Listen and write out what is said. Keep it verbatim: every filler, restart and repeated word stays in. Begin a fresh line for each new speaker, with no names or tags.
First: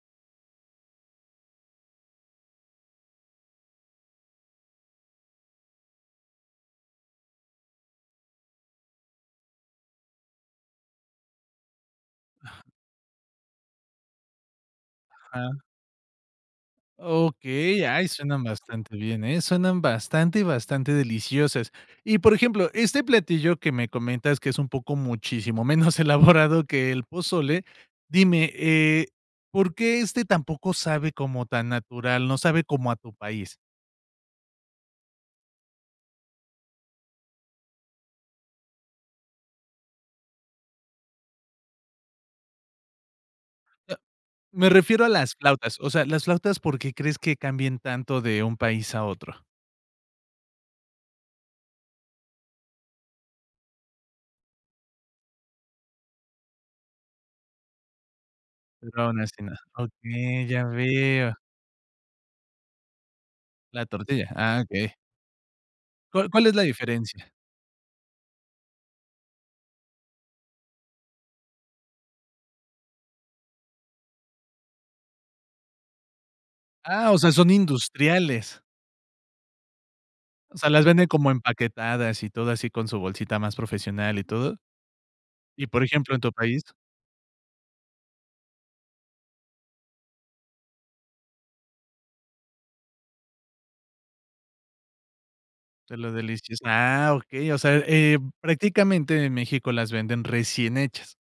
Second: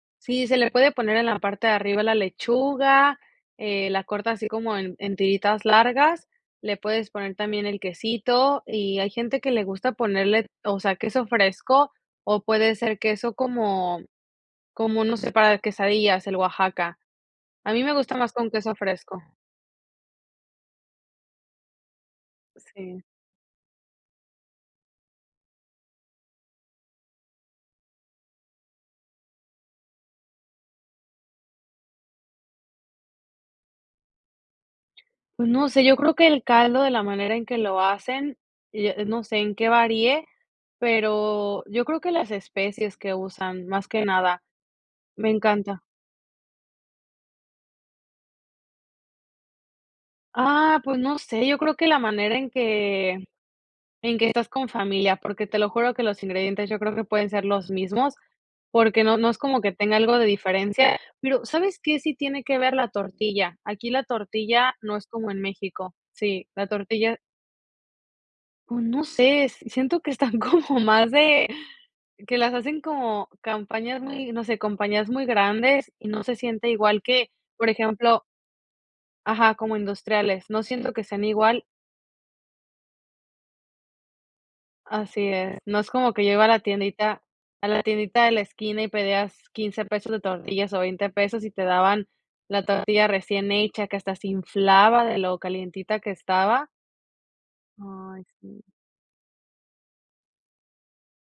Sí, se le puede poner en la parte de arriba la lechuga, eh, la corta así como en en tiritas largas, le puedes poner también el quesito y hay gente que le gusta ponerle, o sea, queso fresco o puede ser queso como como, no sé, para
Ah.
quesadillas, el Oaxaca. A mí
Okey,
me
ay,
gusta más
suenan
con queso
bastante
fresco.
bien, ¿eh? Suenan bastante, bastante deliciosas. Y, por ejemplo,
Si.
este platillo que me comentas, que es un poco muchísimo menos elaborado que el pozole, dime, eh, ¿por qué este tampoco sabe como tan natural, no sabe como a tu país?
Pues no sé, yo creo que el caldo de la manera en que lo hacen, y, eh, no sé en qué varíe, pero yo creo que las especies que usan, más
A
que nada,
Me refiero a
me
las flautas,
encanta.
o sea, las flautas, ¿por qué crees que cambien tanto de un país a otro?
Ah, pues no sé, yo creo que la manera en que en que estás con familia, porque te lo juro que los ingredientes yo creo que pueden ser los mismos, porque
No,
no
no
no es
así no.
como que tenga algo de
Okey, ya
diferencia,
veo.
pero, ¿sabes qué? Sí tiene que ver la tortilla,
La
aquí la
tortilla, ah,
tortilla
okey.
no es como en México
¿Cuál cuál
Sí,
es la
la tortilla.
diferencia?
Oh, no sé, siento que están como más d que las hacen como campañas muy, no sé, compañías muy grandes y no se siente igual
Ah, o sea,
que,
son
por ejemplo
industriales.
Ajá, como industriales,
O
no
sea, ¿las
siento que
venden
sean
como
igual.
empaquetadas y todo así, con su bolsita más profesional y todo?
Así es,
Y,
no
por
es como
ejemplo, ¿en
que
tu
yo iba a la
país?
tiendita a la tiendita de la esquina, y pedías quince pesos de tortillas o veinte pesos y te daban la tortilla recién hecha, que hasta se inflaba de lo
De
calientita que
los
estaba.
deliciasa ah, okey, o sea, eh,
Ay, sí.
prácticamente en México las venden recién hechas.